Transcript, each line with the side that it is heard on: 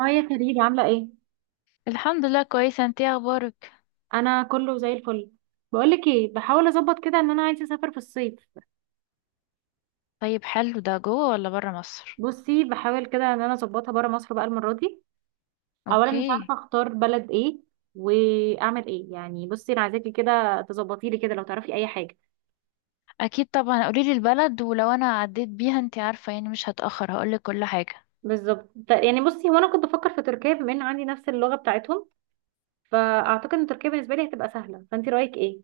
right: اه يا كريم، عاملة ايه؟
left: الحمد لله، كويسة. انتي إيه اخبارك؟
right: انا كله زي الفل. بقولك ايه، بحاول اظبط كده ان انا عايزة اسافر في الصيف.
left: طيب، حلو. ده جوه ولا برا مصر؟
right: بصي بحاول كده ان انا اظبطها برا مصر بقى المرة دي. اولا مش
left: اوكي.
right: عارفة اختار بلد ايه واعمل ايه. يعني بصي، انا عايزاكي كده تظبطي لي كده لو تعرفي اي حاجة.
left: اكيد طبعا، قوليلي البلد ولو انا عديت بيها انتي عارفة يعني مش هتأخر، هقولك كل حاجة.
right: بالظبط. يعني بصي، هو انا كنت بفكر في تركيا بما ان عندي نفس اللغة بتاعتهم، فاعتقد ان تركيا بالنسبة لي هتبقى سهلة. فانت رأيك ايه؟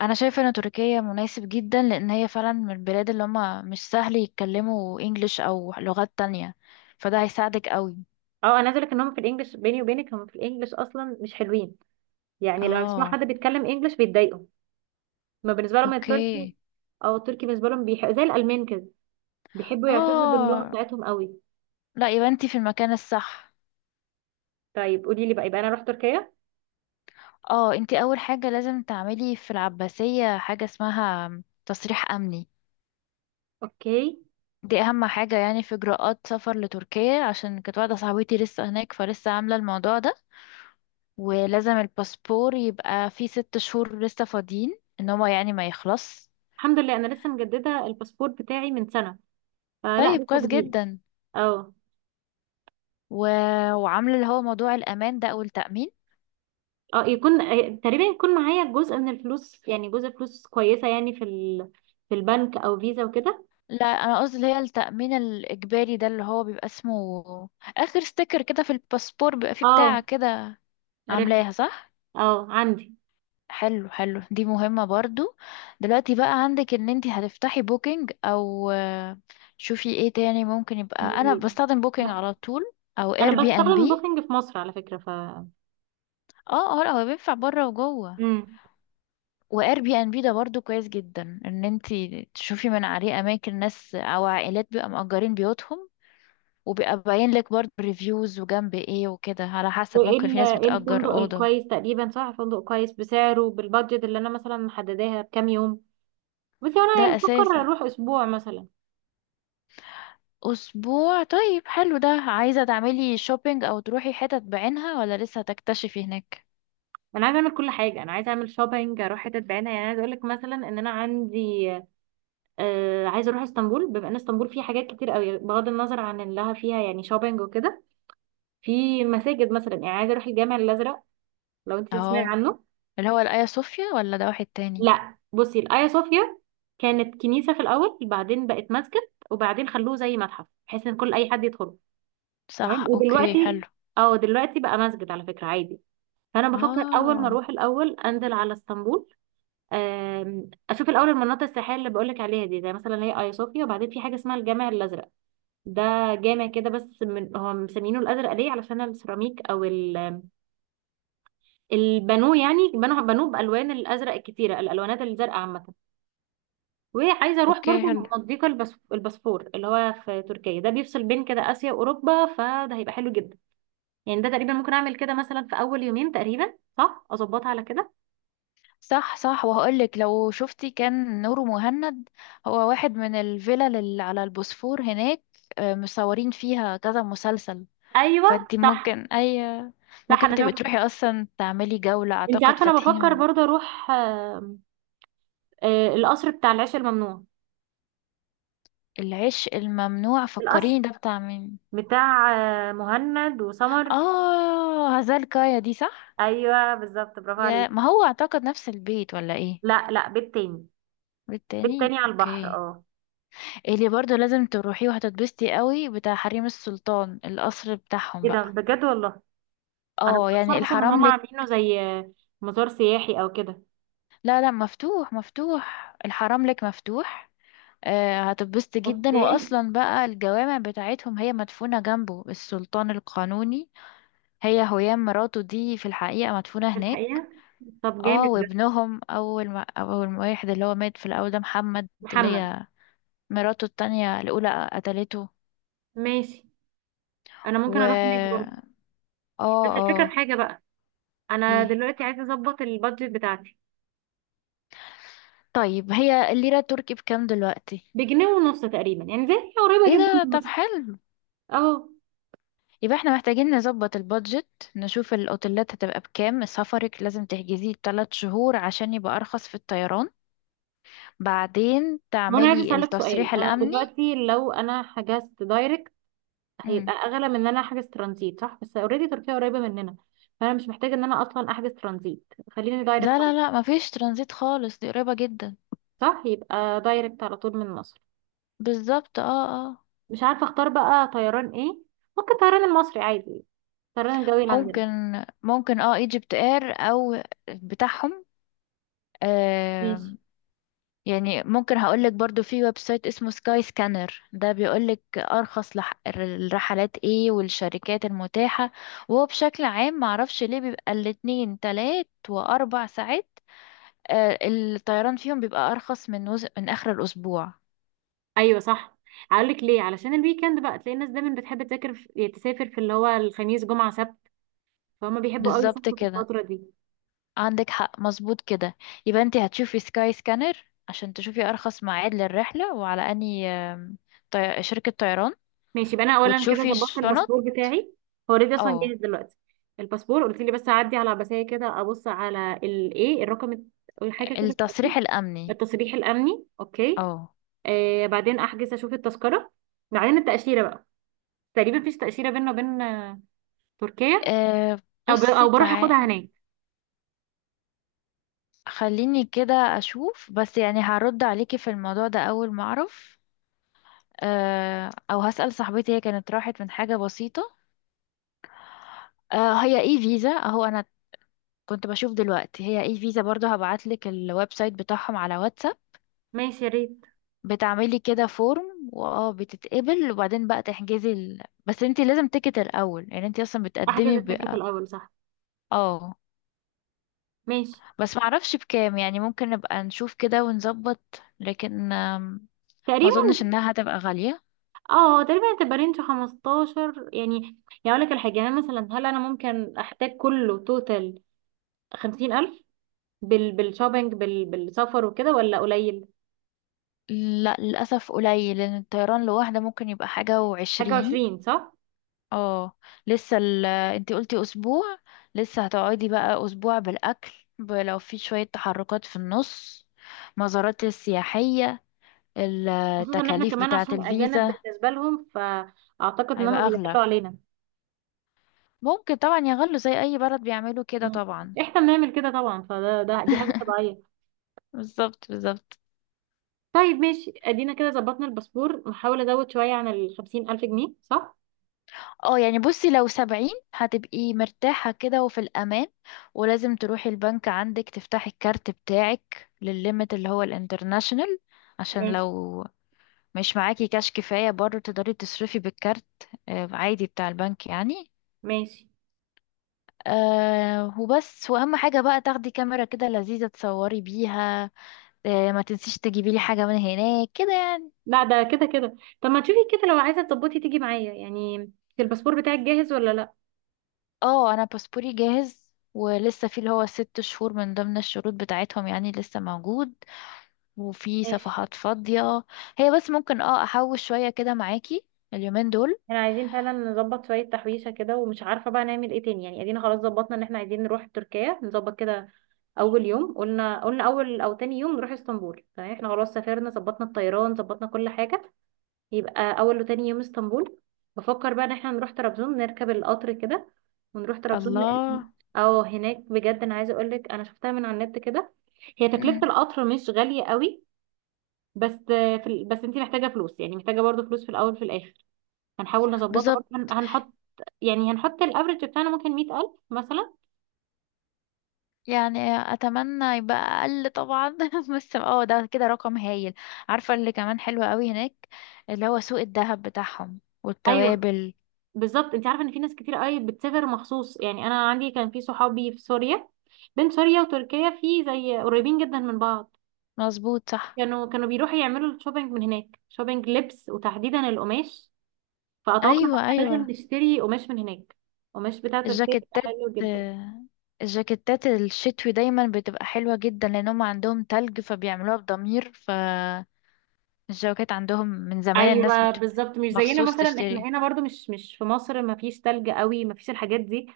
left: انا شايفة ان تركيا مناسب جدا، لان هي فعلا من البلاد اللي هما مش سهل يتكلموا انجليش او لغات تانية، فده هيساعدك قوي.
right: اه، انا عايزة اقولك ان هم في الانجليش، بيني وبينك هم في الانجليش اصلا مش حلوين. يعني لو بيسمعوا حد
left: اه.
right: بيتكلم انجليش بيتضايقوا. ما بالنسبة لهم التركي.
left: اوكي.
right: اه، التركي بالنسبه لهم زي الالمان كده. بيحبوا يعتزوا باللغه
left: اه،
right: بتاعتهم قوي.
left: لا يبقى انتي في المكان الصح.
right: طيب قولي لي بقى، يبقى انا اروح تركيا.
left: اه، انتي اول حاجة لازم تعملي في العباسية حاجة اسمها تصريح امني.
right: اوكي.
left: دي اهم حاجة يعني في اجراءات سفر لتركيا، عشان كانت واحدة صاحبتي لسه هناك فلسه عاملة الموضوع ده. ولازم الباسبور يبقى فيه 6 شهور لسه فاضيين ان هو يعني ما يخلص.
right: الحمد لله انا لسه مجدده الباسبور بتاعي من سنه. آه لا،
left: طيب،
right: لسه
left: كويس
right: جديده.
left: جدا.
right: اه
left: و... وعاملة اللي هو موضوع الامان ده او التأمين.
right: اه، يكون تقريبا يكون معايا جزء من الفلوس، يعني جزء فلوس كويسه، يعني في البنك او فيزا وكده.
left: لا، انا قصدي اللي هي التأمين الاجباري ده، اللي هو بيبقى اسمه اخر ستيكر كده في الباسبور بيبقى فيه بتاع
right: اه،
left: كده.
right: عرفت.
left: عاملاها صح؟
right: اه، عندي.
left: حلو، حلو. دي مهمة برضو. دلوقتي بقى عندك ان انتي هتفتحي بوكينج او شوفي ايه تاني ممكن، يبقى انا
right: في-
left: بستخدم بوكينج على طول، او
right: انا
left: اير بي ان
right: بستخدم
left: بي.
right: بوكينج في مصر على فكره
left: اه، اه، هو بينفع بره وجوه.
right: مم.
left: واير بي ان بي ده برضو كويس جدا ان انتي تشوفي من عليه اماكن ناس او عائلات بيبقى مأجرين بيوتهم. وبيبقى باين لك برضو ريفيوز وجنب ايه وكده، على حسب ممكن في ناس
right: إيه الفندق
left: بتأجر أوضة.
right: الكويس تقريبا، صح، فندق كويس بسعره بالبادجت اللي انا مثلا محدداها بكام يوم. بس هو انا يعني
left: ده
right: بفكر
left: أساسي.
right: اروح اسبوع مثلا.
left: أسبوع؟ طيب، حلو. ده عايزة تعملي شوبينج أو تروحي حتت بعينها ولا لسه هتكتشفي هناك؟
right: انا عايزه اعمل كل حاجه، انا عايزه اعمل شوبينج، اروح حتت بعيده. يعني عايزه اقول لك مثلا ان انا عندي، عايزه اروح اسطنبول. بما ان اسطنبول فيها حاجات كتير قوي بغض النظر عن انها فيها يعني شوبينج وكده، في مساجد مثلا. يعني عايزه اروح الجامع الازرق، لو انت تسمعي
left: اه،
right: عنه.
left: اللي هو الآيا صوفيا ولا ده واحد تاني؟
right: لا بصي، الايا صوفيا كانت كنيسه في الاول، بعدين بقت مسجد، وبعدين خلوه زي متحف بحيث ان كل اي حد يدخل.
left: صح.
right: تمام.
left: أوكي، حلو.
right: ودلوقتي اه دلوقتي بقى مسجد على فكرة، عادي. فانا بفكر اول ما
left: اه.
right: اروح الاول انزل على اسطنبول. اشوف الاول المناطق السياحيه اللي بقولك عليها دي، زي مثلا اللي هي ايا صوفيا. وبعدين في حاجه اسمها الجامع الازرق. ده جامع كده، بس من هو مسمينه الازرق ليه؟ علشان السيراميك البانوه، يعني بنوه بانوه بالوان الازرق الكتيره، الالوانات الزرقاء عامه. وعايزه اروح
left: أوكي،
right: برضو
left: حلو.
right: مضيق البسفور، اللي هو في تركيا ده بيفصل بين كده اسيا واوروبا، فده هيبقى حلو جدا. يعني ده تقريبا ممكن اعمل كده مثلا في اول يومين تقريبا، صح اظبطها على كده.
left: صح، صح، وهقولك لو شفتي كان نور مهند. هو واحد من الفلل اللي على البوسفور هناك. مصورين فيها كذا مسلسل.
right: ايوه.
left: فانتي
right: صح،
left: ممكن أي.
right: صح،
left: ممكن
right: انا
left: تبقي
right: شفت.
left: تروحي أصلا تعملي جولة،
right: انت
left: أعتقد
right: عارفه انا بفكر
left: فاتحين.
right: برضه اروح القصر بتاع العيش الممنوع.
left: العشق الممنوع،
right: القصر
left: فكريني ده بتاع مين؟
right: بتاع مهند وسمر.
left: اه، هزال كايا دي صح.
right: ايوه بالظبط، برافو عليك.
left: يا ما، هو اعتقد نفس البيت ولا ايه؟
right: لا، لا، بيت تاني. بيت
left: والتاني
right: تاني على البحر،
left: اوكي.
right: اه.
left: اللي برضو لازم تروحيه وهتتبسطي قوي، بتاع حريم السلطان القصر بتاعهم
right: ايه ده،
left: بقى.
right: بجد والله. انا ما
left: اه،
right: كنتش
left: يعني
right: عارفه اصلا ان هم
left: الحرملك.
right: عاملينه زي مزار سياحي او كده.
left: لا، لا، مفتوح مفتوح الحرملك مفتوح. آه، هتتبسطي جدا.
right: اوكي.
left: واصلا بقى الجوامع بتاعتهم، هي مدفونة جنبه السلطان القانوني. هي هيام مراته دي في الحقيقة مدفونة
right: في
left: هناك.
right: الحقيقه، طب
left: اه،
right: جامد ده.
left: وابنهم اول ما واحد اللي هو مات في الاول ده محمد. اللي
right: محمد.
left: هي مراته التانية الاولى قتلته.
right: ماشي، انا
left: و
right: ممكن اروح هناك
left: اه
right: برضه. بس الفكره في
left: اه
right: حاجه بقى. انا
left: ايه؟
right: دلوقتي عايزه اظبط البادجت بتاعتي.
left: طيب، هي الليرة التركي بكام دلوقتي؟
right: بجنيه ونص تقريبا، يعني زي هي قريبه
left: ايه
right: جدا
left: ده؟
right: من
left: طب
right: مصر.
left: حلو.
right: اه.
left: يبقى احنا محتاجين نظبط البادجت. نشوف الاوتيلات هتبقى بكام، سفرك لازم تحجزيه 3 شهور عشان يبقى ارخص في الطيران. بعدين
right: ما انا عايزه
left: تعملي
right: اسالك سؤال.
left: التصريح
right: انا
left: الامني.
right: دلوقتي لو انا حجزت دايركت، هيبقى
left: مم.
right: اغلى من ان انا احجز ترانزيت؟ صح، بس اوريدي تركيا قريبه مننا، فانا مش محتاجه ان انا اصلا احجز ترانزيت، خليني
left: لا،
right: دايركت على
left: لا،
right: طول.
left: لا، مفيش ترانزيت خالص، دي قريبة جدا.
right: صح، يبقى دايركت على طول من مصر.
left: بالظبط، اه. اه.
right: مش عارفه اختار بقى طيران ايه. ممكن طيران المصري عادي، الطيران الجوي اللي عندنا.
left: ممكن. ممكن ايجيبت اير او بتاعهم. آه
right: ماشي.
left: يعني ممكن هقولك برضو في ويب سايت اسمه سكاي سكانر، ده بيقولك ارخص الرحلات ايه والشركات المتاحة. وهو بشكل عام معرفش ليه بيبقى الاتنين تلات واربع ساعات، الطيران فيهم بيبقى ارخص من من اخر الاسبوع.
right: ايوه صح. هقول لك ليه، علشان الويكند بقى تلاقي الناس دايما بتحب تذاكر يعني تسافر في اللي هو الخميس جمعه سبت. فهم بيحبوا قوي
left: بالظبط
right: يسافروا في
left: كده.
right: الفتره دي.
left: عندك حق، مظبوط كده. يبقى انت هتشوفي سكاي سكانر عشان تشوفي ارخص ميعاد للرحله، وعلى اني شركه طيران.
right: ماشي، يبقى انا اولا كده
left: وتشوفي
right: ظبطت
left: الشنط.
right: الباسبور بتاعي. هو اوريدي اصلا
left: اه،
right: جاهز دلوقتي. الباسبور قلت لي بس اعدي على عباسيه كده، ابص على الايه، الرقم حاجه كده، التأكيد.
left: التصريح الامني.
right: التصريح الامني، اوكي.
left: اه.
right: بعدين احجز، اشوف التذكره. بعدين التاشيره بقى. تقريبا مفيش تاشيره بيننا وبين تركيا.
left: آه، بصي
right: او بروح اخدها
left: تعالي.
right: هناك.
left: خليني كده اشوف، بس يعني هرد عليكي في الموضوع ده اول ما اعرف. او هسأل صاحبتي هي كانت راحت من حاجه بسيطه. هي اي فيزا اهو، انا كنت بشوف دلوقتي هي اي فيزا برضه، هبعتلك الويب سايت بتاعهم على واتساب.
right: ماشي، يا ريت.
left: بتعملي كده فورم واه بتتقبل، وبعدين بقى تحجزي بس انتي لازم تيكت الاول، يعني انتي اصلا
right: احجز
left: بتقدمي.
right: التيكت الاول، صح.
left: اه.
right: ماشي.
left: بس معرفش بكام، يعني ممكن نبقى نشوف كده ونظبط، لكن ما
right: تقريبا
left: اظنش انها هتبقى غالية.
right: اه تقريبا هتبقى رينج 15 يعني. يعني اقول لك الحاجه، يعني مثلا هل انا ممكن احتاج كله توتال 50000 بالشوبينج بالسفر وكده ولا قليل؟
left: لا، للاسف قليل، لان الطيران لوحده ممكن يبقى حاجة
right: حاجه
left: وعشرين.
right: 20، صح.
left: اه، لسه انتي قلتي اسبوع. لسه هتقعدي بقى اسبوع بالاكل، لو في شوية تحركات في النص، مزارات سياحية،
right: خصوصا ان احنا
left: التكاليف
right: كمان
left: بتاعة
right: عشان اجانب
left: الفيزا.
right: بالنسبه لهم، فاعتقد ان هم
left: هيبقى أغلى.
right: بيقلوا علينا.
left: ممكن طبعا يغلوا زي أي بلد، بيعملوا كده
right: مم.
left: طبعا.
right: احنا بنعمل كده طبعا، فده ده دي حاجه طبيعيه.
left: بالظبط، بالظبط.
right: طيب ماشي، ادينا كده ظبطنا الباسبور، نحاول ازود شويه عن ال 50000 جنيه، صح.
left: اه، يعني بصي لو 70 هتبقي مرتاحة كده وفي الأمان. ولازم تروحي البنك عندك تفتحي الكارت بتاعك للليمت اللي هو الانترناشنال، عشان
right: ماشي،
left: لو مش معاكي كاش كفاية برضه تقدري تصرفي بالكارت. عادي بتاع البنك يعني.
right: ماشي.
left: أه، وبس. وأهم حاجة بقى تاخدي كاميرا كده لذيذة تصوري بيها. ما تنسيش تجيبي لي حاجة من هناك كده يعني.
right: لا ده كده كده، طب ما تشوفي كده لو عايزه تظبطي تيجي معايا يعني. الباسبور بتاعك جاهز ولا لا؟
left: اه، انا باسبوري جاهز، ولسه في اللي هو 6 شهور من ضمن الشروط بتاعتهم يعني لسه موجود، وفي
right: ماشي.
left: صفحات فاضية. هي بس ممكن احوش شوية كده معاكي اليومين دول.
right: احنا عايزين فعلا نظبط شويه تحويشه كده، ومش عارفه بقى نعمل ايه تاني. يعني ادينا خلاص ظبطنا ان احنا عايزين نروح تركيا، نظبط كده. اول يوم قلنا اول او تاني يوم نروح اسطنبول. تمام، احنا خلاص سافرنا، ظبطنا الطيران، ظبطنا كل حاجه. يبقى اول وتاني يوم اسطنبول. بفكر بقى ان احنا نروح طرابزون نركب القطر كده، ونروح طرابزون
left: الله.
right: هناك بجد. انا عايزه اقول لك، انا شفتها من على النت كده. هي تكلفه
left: مم.
right: القطر مش غاليه قوي. بس بس انت محتاجه فلوس، يعني محتاجه برضو فلوس في الاول في الاخر. هنحاول نظبطها
left: بالظبط.
right: برضو، هنحط، يعني هنحط الافرج بتاعنا ممكن 100000 مثلا.
left: يعني اتمنى يبقى اقل طبعا بس ده كده رقم هايل. عارفة اللي كمان حلو قوي هناك؟ اللي هو سوق الذهب بتاعهم
right: ايوه
left: والتوابل.
right: بالظبط. انت عارفه ان في ناس كتير قوي بتسافر مخصوص، يعني انا عندي كان في صحابي في سوريا. بين سوريا وتركيا في زي قريبين جدا من بعض.
left: مظبوط، صح.
right: كانوا بيروحوا يعملوا الشوبينج من هناك، شوبينج لبس وتحديدا القماش. فأتوقع إن
left: ايوه،
right: احنا
left: ايوه.
right: لازم نشتري قماش من هناك. قماش بتاع تركيا بيبقى
left: الجاكيتات.
right: حلو جدا.
left: آه، الجاكيتات الشتوي دايما بتبقى حلوة جدا، لأن هم عندهم تلج فبيعملوها بضمير فالجواكت، عندهم من زمان الناس
right: ايوه بالظبط، مش زينا
left: مخصوص
right: مثلا. احنا
left: تشتري.
right: هنا برضو مش في مصر، ما فيش تلج قوي، ما فيش الحاجات دي.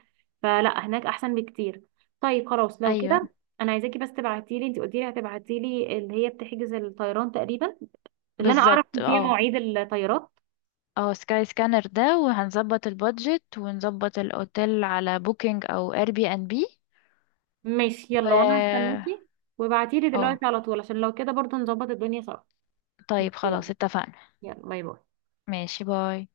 right: فلا، هناك احسن بكتير. طيب خلاص لو
left: أيوة.
right: كده، انا عايزاكي بس تبعتي لي. انت قلتي لي هتبعتي لي اللي هي بتحجز الطيران تقريبا، اللي انا اعرف
left: بالظبط،
right: ان فيها
left: اه.
right: مواعيد الطيارات.
left: اه، سكاي سكانر ده، وهنظبط البادجت ونظبط الأوتيل على بوكينج أو اير بي ان بي.
right: ماشي يلا، وانا
left: و
right: هستناكي. وابعتي لي
left: اه
right: دلوقتي على طول، عشان لو كده برضو نظبط الدنيا سوا. ماشي،
left: طيب خلاص،
right: يلا.
left: اتفقنا.
right: يلا، باي باي.
left: ماشي، باي.